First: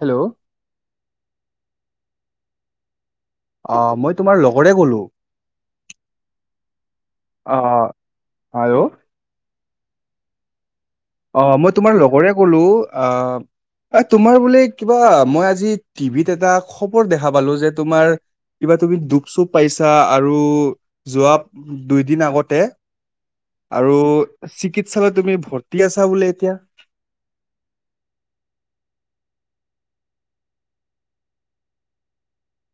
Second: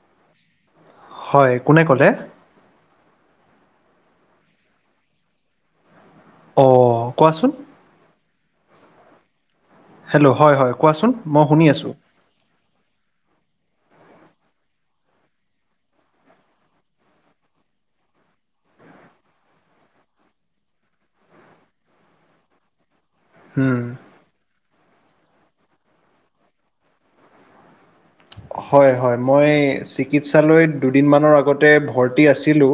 Hello হয়, কোনে ক'লে? অ' মই তোমাৰ লগৰে কলো অঁ কোৱাচোন অ'। আৰু হেল্ল' হয়, হয় কোৱাচোন? মই শুনি অ'মই আছোঁ তোমাৰ লগৰে কলো অ'। অ'তোমাৰ বোলে কিবা মই আজি টিভিত এটা খবৰ দেখা পালো যে তোমাৰ কিবা তুমি দুখ - চুখ পাইছা আৰু যোৱা দুই দিন আগতে হুম, আৰু চিকিৎসালয় তুমি ভৰ্তি আছা বোলে এতিয়া? হয়, হয় মই চিকিৎসালয়ত দুদিনমানৰ আগতে ভৰ্তি আছিলোঁ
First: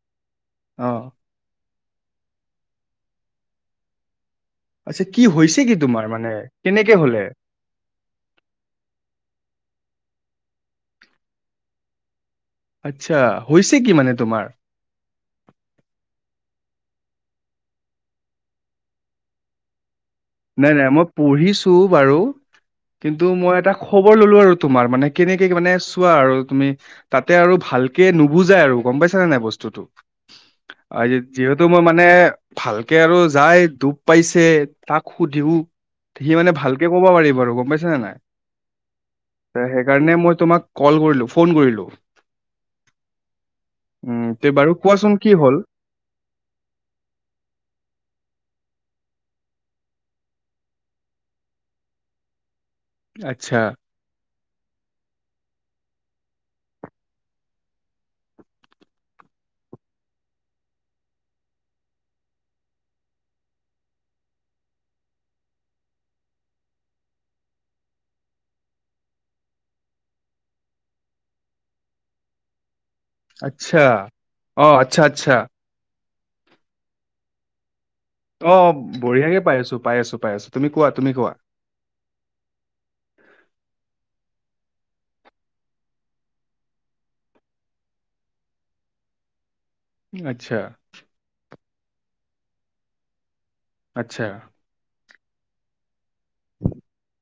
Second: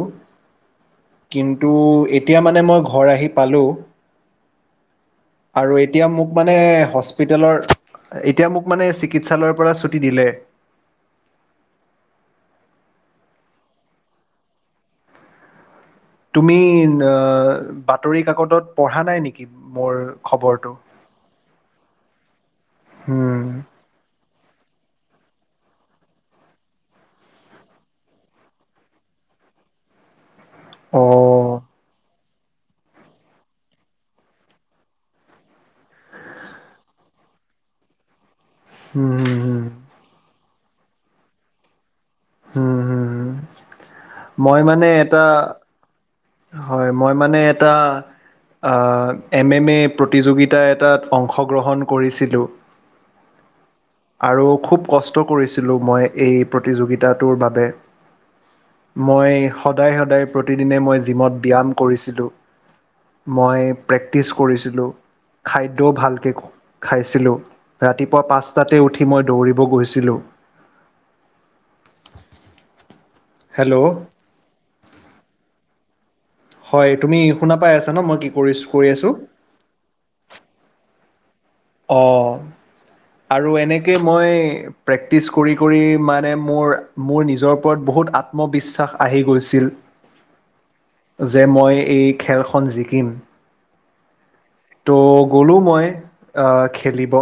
অ', কিন্তু এতিয়া মানে মই ঘৰ আহি পালোঁ যে কি হৈ আৰু এতিয়া মোক মানে হস্পিটেলৰ এতিয়া মোক মানে চিকিৎসালয়ৰ পৰা ছুটি দিলে। আচ্ছা হৈছে কি মানে তোমাৰ? তুমি অ'বাতৰি কাকতত পঢ়া নাই নেকি মোৰ খবৰটো নাই, নাই মই পঢ়িছো বাৰু কিন্তু হুম, মই এটা খবৰ ল'লো আৰু তোমাৰ মানে কেনেকে মানে চোৱা আৰু তুমি তাতে আৰু ভালকে নুবুজাই আৰু গম পাইছা নে নাই বস্তুটো? [inaudible] [unintelligible] অঁ যিহেতু মই মানে ভালকে আৰু যাই দুখ পাইছে তাক সুধিও সি মানে ভালকে ক'ব পাৰিব আৰু গম পাইছানে নাই? উম, উম, হম। তে সেইকাৰণে মই তোমাক কল কৰিলোঁ ফোন কৰলোঁ। উম, উম, তে বাৰু কোৱাচোন এটা কি হ'ল? হয় মই মানে এটা অ'এম এম এ প্ৰতিযোগিতা এটাত অংশগ্ৰহণ কৰিছিলোঁ আচ্ছা। আৰু খুব কষ্ট কৰিছিলোঁ মই এই প্ৰতিযোগিতাটোৰ বাবে। মই সদায় সদায় প্ৰতিদিনে মই জিমত ব্যায়াম কৰিছিলোঁ মই প্ৰেক্টিছ কৰিছিলোঁ খাদ্যও ভালকে খাইছিলোঁ ৰাতিপুৱা পাঁচটাতে উঠি মই দৌৰিব গৈছিলোঁ হেল্ল' আচ্ছা অ' আচ্ছা আচ্ছা হয় তুমি শুনা পাই আছা ন মই কি কৰি অ' কৰি আছোঁ বঢ়িয়াকে পাই আছো -পাই আছো -পাই আছো তুমি কোৱা তুমি কোৱা অঁ আৰু এনেকে মই প্ৰেক্টিচ কৰি কৰি মানে মোৰ মোৰ নিজৰ ওপৰত বহুত আত্মবিশ্বাস আহি গৈছিল আচ্ছা যে মই এই খেলখন জিকিম আচ্ছা ত' গ'লো মই আ খেলিব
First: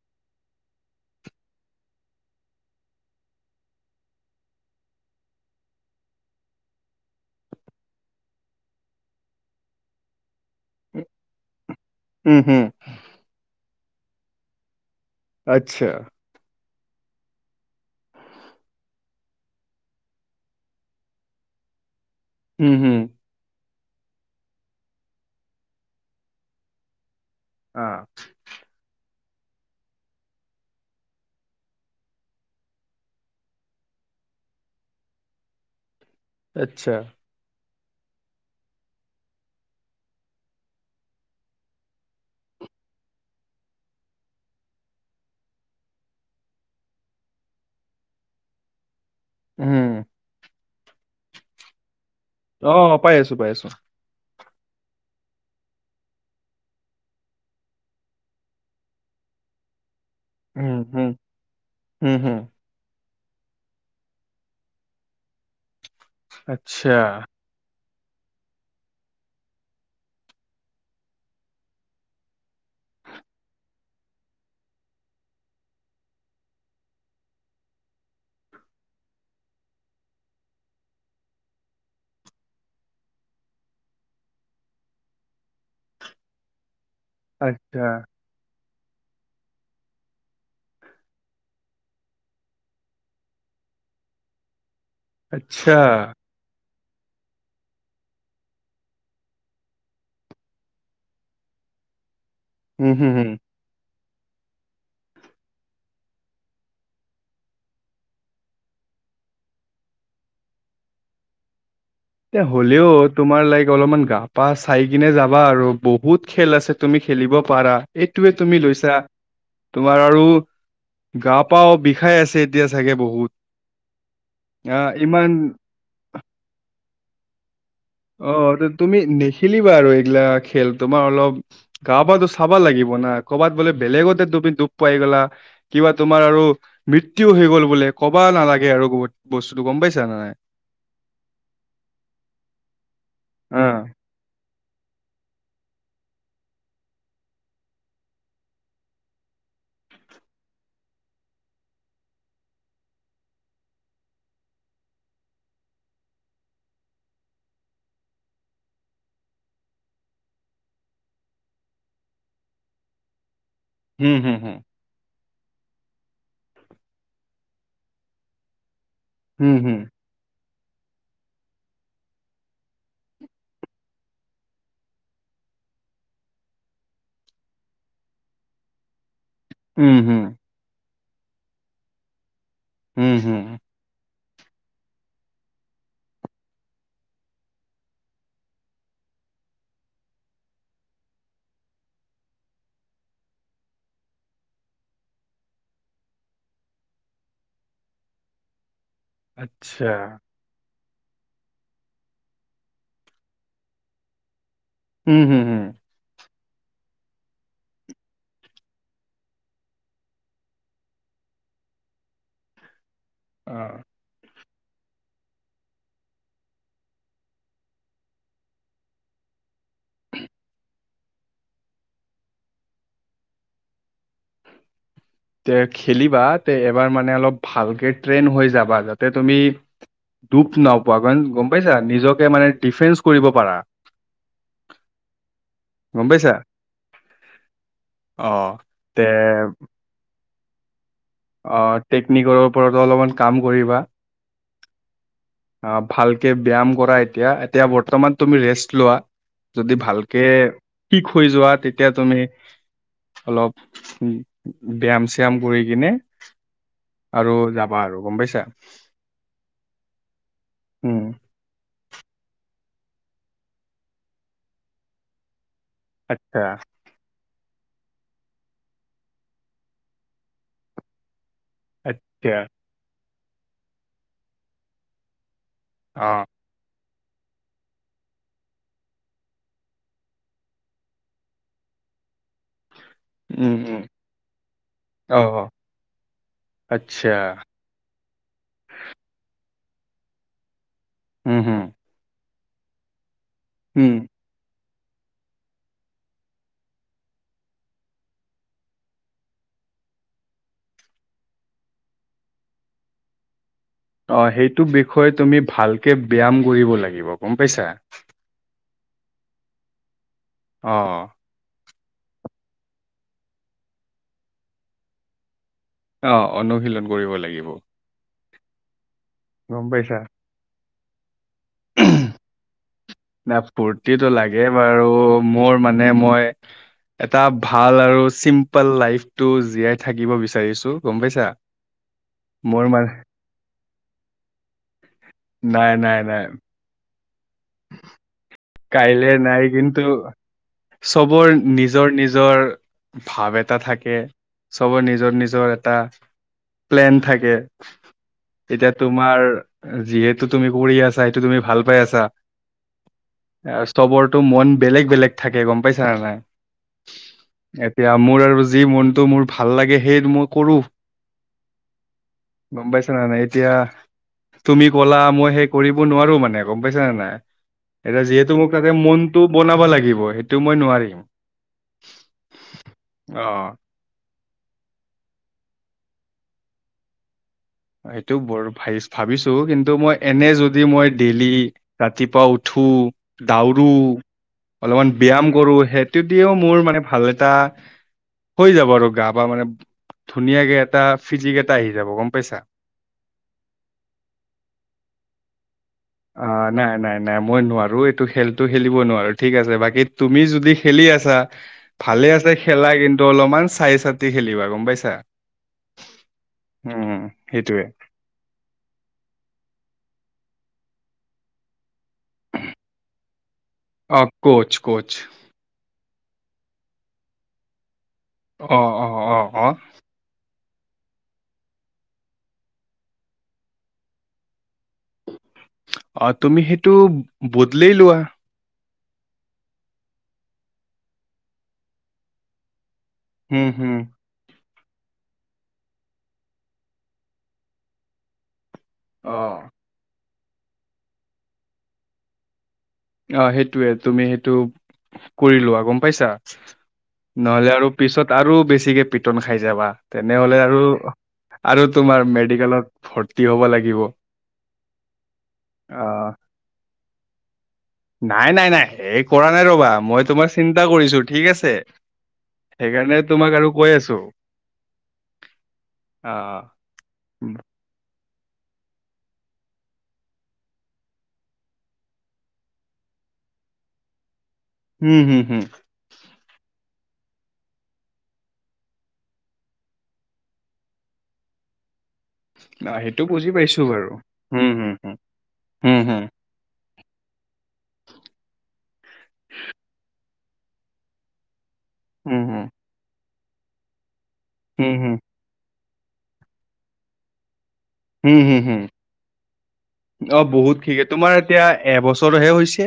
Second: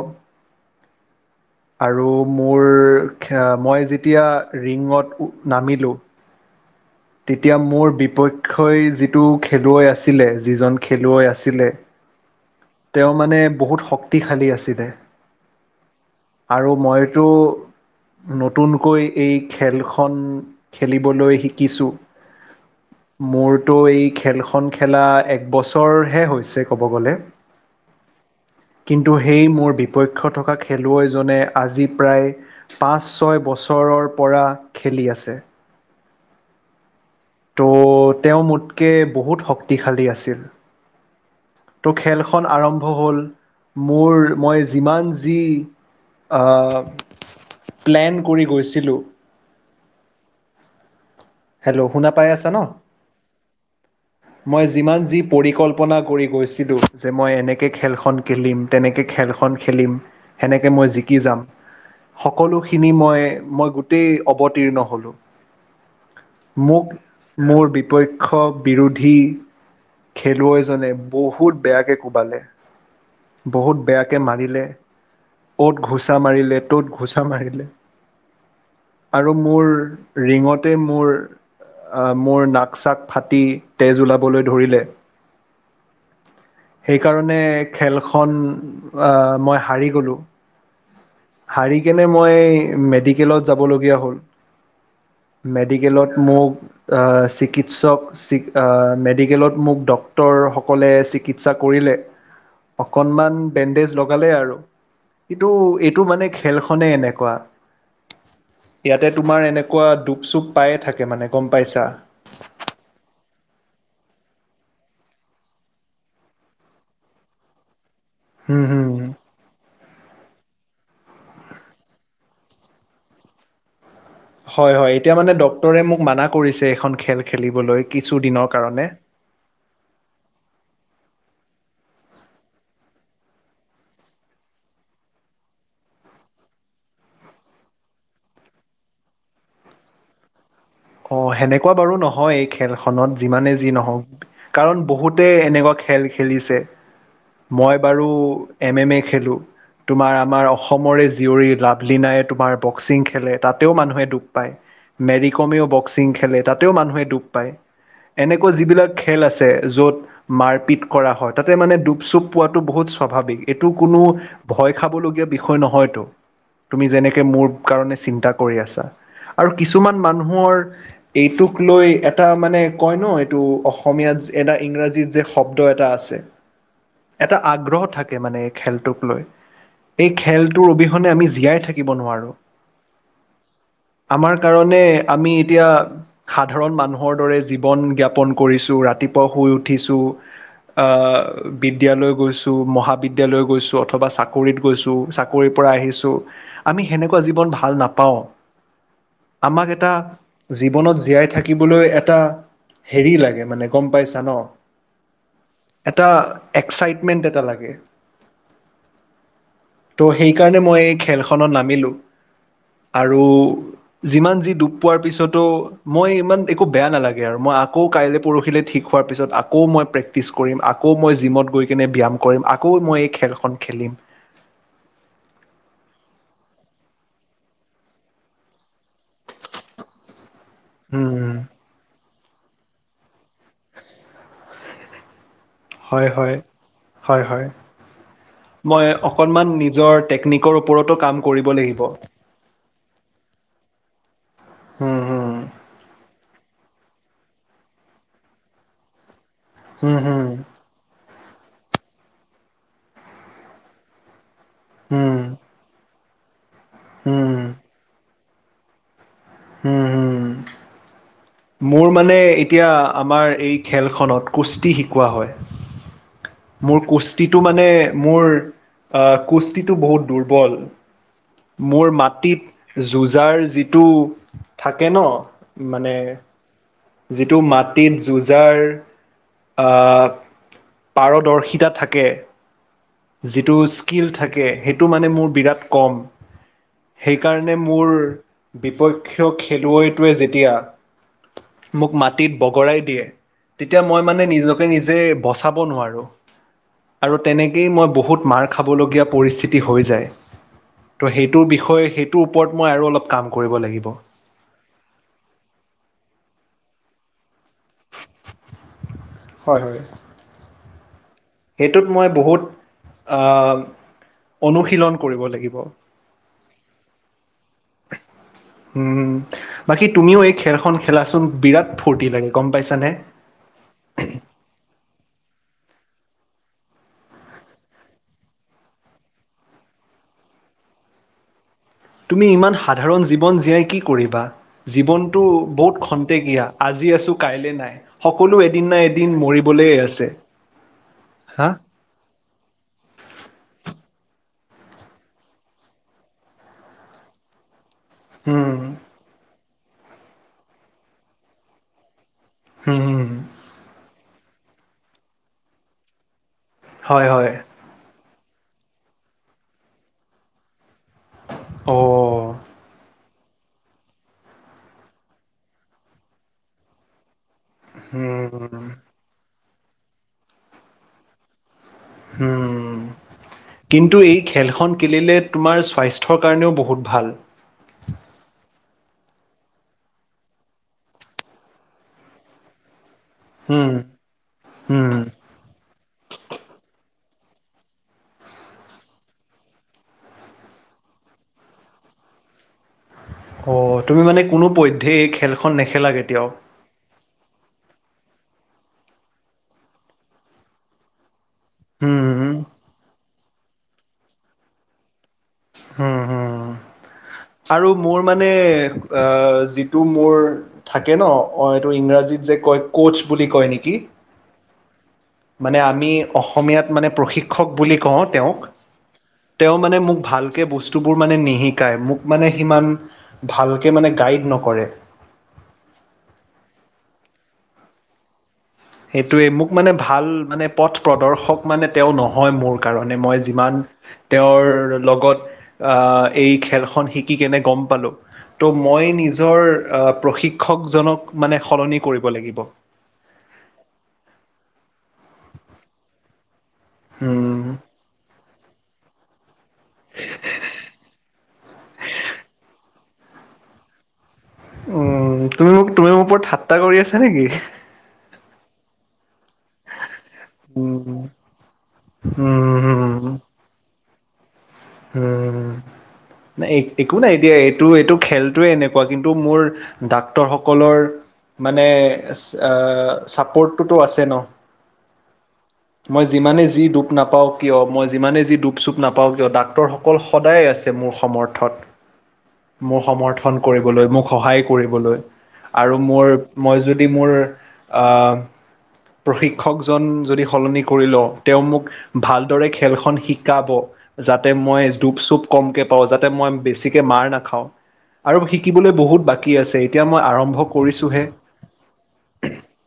আৰু মোৰ [unintelligible] মই যেতিয়া ৰিঙত নামিলোঁ তেতিয়া মোৰ বিপক্ষই যিটো খেলুৱৈ আছিলে যিজন খেলুৱৈ আছিলে উম হুম তেওঁ মানে বহুত শক্তিশালী আছিলে আচ্ছা আৰু মইতো নতুনকৈ এই খেলখন খেলিবলৈ শিকিছো উম হুম মোৰতো এই খেলখন খেলা একবছৰহে হৈছে ক'ব গ'লে অ' কিন্তু সেই মোৰ বিপক্ষ থকা খেলুৱৈজনে আজি প্ৰায় পাঁচ ছয় বছৰৰ পৰা খেলি আছে আচ্ছা ত' তেওঁ মোতকে বহুত শক্তিশালী আছিল তো খেলখন আৰম্ভ হ'ল মোৰ মই যিমান যি অ প্লেন কৰি গৈছিলোঁ উম হেল্ল' শুনা পাই আছা ন? অ' পাই আছো পাই আছো মই যিমান যি পৰিকল্পনা কৰি গৈছিলোঁ যে মই এনেকৈ খেলখন খেলিম তেনেকৈ খেলখন খেলিম সেনেকৈ উম মই হুম জিকি যাম হুম হুম সকলো খিনি মই মই গোটেই অৱতীৰ্ণ হ'লোঁ মোক আচ্ছা মোৰ বিপক্ষ বিৰোধী খেলুৱৈজনে বহুত বেয়াকে কোবালে বহুত বেয়াকৈ মাৰিলে অ'ত ঘোচা মাৰিলে ত'ত ঘোচা মাৰিলে আৰু মোৰ ৰিঙতে মোৰ আহ মোৰ নাক চাক ফাটি তেজ ওলাবলৈ ধৰিলে। সেইকাৰণে আচ্ছা খেল খন মই হাৰি গ'লো। হাৰি কেনে মই মেডিকেলত যাবলগীয়া হ'ল। আচ্ছা মেডিকেলত মোক চিকিৎসক মেডিকেলত মোক ডক্তৰসকলে চিকিৎসা কৰিলে। উম হুম হুম অকনমান বেণ্ডেজ লগালে আৰু কিন্তু এইটো মানে খেলখনে এনেকুৱা। ইয়াতে তোমাৰ এনেকুৱা দুখ- চুখ পায়ে থাকে মানে গম পাইছা। এ হ'লেও তোমাৰ লাইক অলপমান গা- পা চাই কিনে যাবা আৰু বহুত খেল আছে তুমি খেলিব পাৰা, এইটোয়ে তুমি হম হম লৈছা। তোমাৰ আৰু গা পাও বিষাই আছে এতিয়া চাগে বহুত হয় আহ হয় এতিয়া মানে ইমান ডক্টৰে মোক মানা কৰিছে এখন খেল খেলিবলৈ। কিছু অ দিনৰ কাৰণে তুমি নেখেলিবা আৰু এইগিলা খেল তোমাৰ অলপ গা -পাতো চাবা লাগিব না কৰ'ৰবাত বোলে বেলেগতে তুমি ডুপ পাই গলা। কিবা তোমাৰ আৰু মৃ্ত্যু হৈ গল বোলে ক'বা নালাগে আৰু বহুত বস্তুতটো গম পাইছা ন নাই। অ সেনেকুৱা বাৰু নহয় এই খেলখনত যিমানে অ যি নহওক। কাৰণ বহুতে এনেকুৱা খেল খেলিছে। মই বাৰু এম এম এ খেলোঁ। তোমাৰ আমাৰ অসমৰে জীয়ৰী লাভলীনাই তোমাৰ বক্সিং খেলে তাতেও মানুহে দুখ পায়। মেৰী কমেও বক্সিং খেলে তাতেও মানুহে দুখ পায়। এনেকুৱা যিবিলাক খেল আছে য'ত মাৰপিট কৰা হয় তাতে মানে ডুপ- চুপ পোৱাটো বহুত স্বাভাৱিক। এইটো কোনো হুম হুম হুম ভয় খাবলগীয়া বিষয় নহয়তো, তুমি যেনেকে মোৰ কাৰণে চিন্তা কৰি আছা। আৰু উম হুম কিছুমান মানুহৰ এইটোক লৈ এটা মানে কয় ন এইটো অসমীয়াত এটা ইংৰাজীত যে শব্দ এটা আছে। এটা আগ্ৰহ থাকে মানে এই খেলটোক লৈ। উম এই হুম খেলটোৰ অবিহনে আমি জীয়াই থাকিব নোৱাৰো। উম হুম। আমাৰ কাৰণে আমি এতিয়া সাধাৰণ মানুহৰ দৰে জীৱন জ্ঞাপন কৰিছো ৰাতিপুৱা শুই উঠিছো। বিদ্যালয় গৈছোঁ, মহাবিদ্যালয় গৈছোঁ অথবা চাকৰিত গৈছোঁ চা কৰি পৰা আহিছোঁ আমি সেনেকুৱা জীৱন ভাল নাপাওঁ। আমাক আচ্ছা এটা জীৱনত জীয়াই থাকিবলৈ এটা হেৰি লাগে মানে গম পাইছা ন উম হুম হুম। এটা এক্সাইটমেণ্ট এটা লাগে। ত' সেইকাৰণে মই এই খেলখনত নামিলো আৰু অ যিমান যি ডুপ পোৱাৰ পিছতো মই ইমান একো বেয়া নালাগে আৰু মই আকৌ কাইলৈ পৰহিলৈ ঠিক হোৱাৰ পিছত আকো আকৌ মই প্ৰেক্টিচ কৰিম, আকৌ মই জিমত গৈ কিনে ব্যায়াম কৰিম, আকৌ মই এই খেলখন খেলিম। তে খেলিবা তে এবাৰ মানে অলপ ভালকে ট্ৰেইন হৈ যাবা যাতে তুমি দুপ নাপোৱা উম গম পাইছা নিজকে মানে ডিফেন্চ কৰিব পাৰা। গম হয় পাইছা হয় হয় হয়, অ মই তে অকনমান নিজৰ টেকনিক ওপৰতো কাম কৰিব অ লাগিব টেকনিকৰ ওপৰতো অলপমান কাম কৰিবা। হুম হুম অ ভালকে ব্যায়াম কৰা এতিয়া, এতিয়া বৰ্তমান তুমি ৰেষ্ট লোৱা। যদি হুম হুম ভালকে ঠিক হৈ যোৱা তেতিয়া তুমি অলপ উ ব্যায়াম হুম চ্যাম কৰি কিনে আৰু হুম যাবা আৰু গম পাইছা। হুম হুম। উম। মোৰ মানে এতিয়া আমাৰ এই খেলখনত কুস্তি শিকোৱা হয়। আচ্ছা। মোৰ কুস্তিটো মানে মোৰ আ কুস্তিটো বহুত দুৰ্বল। মোৰ আচ্ছা মাটিত যুোঁজাৰ যিটো থাকে ন মানে অ যিটো মাটিট যুজাঁৰ আ পাৰদৰ্শিতা থাকে। যিটো উম উম স্কিল থাকে সেইটো মানে অ মোৰ বিৰাট কম, আচ্ছা সেইকাৰণে মোৰ বিপক্ষ খেলুৱৈটোৱে যেতিয়া হুম হু। মোক মাটিট বগৰাই দিয়ে, তেতিয়া উম মই মানে নিজক তে নিজে বচাব নোৱাৰোঁ আৰু তেনে কেই মই বহুত মাৰ খাবলগীয়া পৰিস্থিতি হৈ যায়। ত সেইটোৰ বিষয়ে সেইটোৰ ওপৰত মই আৰু অলপ কাম কৰিব লাগিব। অ সেইটো বিষয়ে তুমি ভালকে ব্যয়ায়াম কৰিব লাগিব গম পাইছা। হয় হয়। অ। সেইটোত মই বহুত আ অনুশীলন কৰিব লাগিব। অ অনুশীলন কৰিব লাগিব। উম, গম বাকী পাইছা এই খেলখন খেলাচোন বিৰাট ফূৰ্তি লাগে গম পাইছানে। না ফুৰ্তিটো লাগে বাৰু, মোৰ মানে মই এটা ভাল আৰু চিম্পল লাইফটো জীয়াই থাকিব বিচাৰিছো গম পাইছা। তুমি ইমান মোৰ মানে সাধাৰণ জীৱন জীয়াই কি কৰিবা, জীৱনটো নাই বহুত নাই নাই খন্তেকীয়া। আজি আছো কাইলৈ নাই, সকলো এ কাইলে নাই কিন্তু চবৰ নিজ হা। নিজৰ নিজৰ ভাৱ এটা থাকে, চবৰ নিজৰ নিজৰ এটা প্লেন থাকে। উম। এতিয়া তোমাৰ যিহেতু তুমি কৰি আছা সেইটো তুমি ভাল পাই আছা। হুম হু। ছবৰতো মন বেলেগ বেলেগ থাকে গম পাইছা নে নাই? হয় হয়। এতিয়া মোৰ আৰু যি মনটো মোৰ ভাল লাগে সেই মই কৰো। অঁ। গম পাইছানাই এতিয়া তুমি কলা মই সেই কৰিব নোৱাৰো মানে গম পাইছা নে নাই। এতিয়া যিহেতু মোক উম। তাতে মনটো বনাব লাগিব, সেইটো মই নোৱাৰিম। হুম। অ' কিন্তু এই খেল খন খেলিলে তোমাৰ স্বাস্থ্যৰ কাৰণেও বহুত ভাল। সেইটো বৰ ভাব ভাবিছো কিন্তু মই এনে যদি মই ডেইলি ৰাতিপুৱা উঠো দউৰো উম, উম, অলপমান ব্যায়াম কৰো, সেইটো দিও মোৰ মানে ভাল এটা হৈ যাব আৰু গা পা মানে ধুনীয়াকে এটা ফিজিক এটা আহি যাব গম পাইছা। অ তুমি মানে কোনোপধ্যয় এই খেলখন নেখেলা কেতিয়াও। অ' নাই নাই নাই মই নোৱাৰো এইটো খেলতটো খেলিব নোৱাৰো ঠিক আছে, বাকী তুমি যদি খেলি আছা ভালে আছে হুম, খেলা কিন্তু অলপমান চাই চাতি খেলিবা গম পাইছা। হুম হুম। উ'ম। সেইটোৱে। আৰু মোৰ মানে অ যিটো মোৰ থাকে ন অ এইটো ইংৰাজীত যে কয় কৌচ বুলি কয় নেকি। কৌছ কৌছ। মানে আমি অসমীয়াত মানে প্ৰশিক্ষক বুলি কওঁ তেওঁক অ', অ', অ', অ', তেওঁ মোক মানে ভাল সেই বস্তুবোৰ মানে নিশিকায় মোক মানে সিমান ভালকে মানে গাইড নকৰে। অ' তুমি সেইটো বদলেই লোৱা। সেইটোৱে মোক মানে ভাল মানে পথ প্ৰদৰ্শক মানে তেওঁ নহয় মোৰ। কাৰণে মই হুম, যিমান হুম। তেওঁৰ লগত আহ এই খেলখন শিকি কেনে গম পালোঁ। ত' মই নিজৰ প্ৰশিক্ষকজনক মানে সলনি কৰিব লাগিব। অ সেইটোয়ে তুমি সেইটো কৰি লোৱা গম পাইছা। উম নহলে আৰু পিছত আৰু বেছিকে পিঠ পিতন খাই যাবা তেনেহলে আৰু আৰু তোমাৰ মেডিকেলত ভৰ্তি হ'ব লাগিব। উ তুমি মোক তুমি মোৰ অ', ওপৰত ঠাট্টাা কৰি আছা নেকি [inaudible] নাই নাই নাই সেই কৰা নাই ৰ'বা মই তোমাক চিন্তা উম কৰিছো ঠিক আছে। সেইকাৰণে উম তোমাক আৰু কৈ আছো। উম ন অ', এক একো নাই এতিয়া এইটো এইটো খেলটোৱে এনেকুৱা কিন্তু মোৰ ডাক্তৰ সকলৰ মানে ছাপৰ্টটোতো আছে ন। হুম হুম হুম মই যিমানে যি দুখ নাপাওঁ কিয় মই যিমানে যি দুপ চুপ নাপাওঁ কিয় ডাক ডকক্তৰসকল সদায় আছে মোৰ সমৰ্থত। অ', মোৰ সেইটো বুজি সমৰ্থন পাইছোঁ কৰিবলৈ বাৰু। মোক সহায় হুম, হুম, হুম, কৰিবলৈ আৰু হুম, হুম, মোৰ মই যদি মোৰ প্ৰশিক্ষকজন যদি সলনি কৰি লওঁ। তেওঁ মোক হুম, হুম। ভালদৰে খেলখন শিকাব। তাতে মই উম, হুম, ডোপ চুপ কমকে পাওঁ যাতে মই বেছিকে মাৰ নাখাওঁ। হুম, আৰু হুম, হুম, শিকিবলৈ বহুত বাকী আছে এতিয়া মই অ', আৰম্ভ বহুত ক্ৰিকেট কৰিছোহে। তোমাৰ এতিয়া এবছৰহে হৈছে।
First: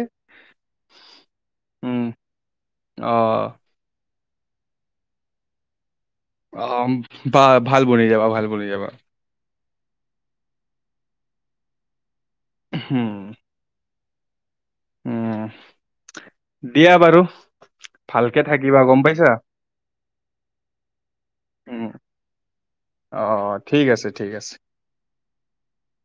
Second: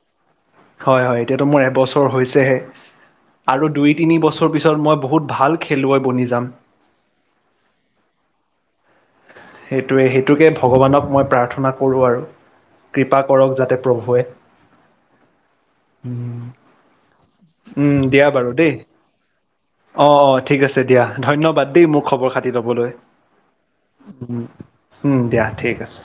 হয় হয় এতিয়াতটো মোৰ উম এবছৰ হৈছেহে অ', আৰু দুই তিনি বছৰ পিছত মই বহুত ভাল খেলুৱৈ বনি যাম। অ বা ভাল বনি যাবা ভাল বনি যাবা। সেইটোৱে সেইটোকে ভগৱানক মই প্ৰাৰ্থনা কৰো আৰু উম। কৃপা কৰক যাতে প্ৰভুৱে। উম দিয়া বাৰু ভালকে থাকিবা গম পাইছা। অঁ অঁ ঠিক আছে দিয়া ধন্যবাদ দেই মোক খবৰ খাতি ল'বলৈ। অঁঁ ঠিক আছে ঠিক উম আছে। উম দিয়া ঠিক আছে।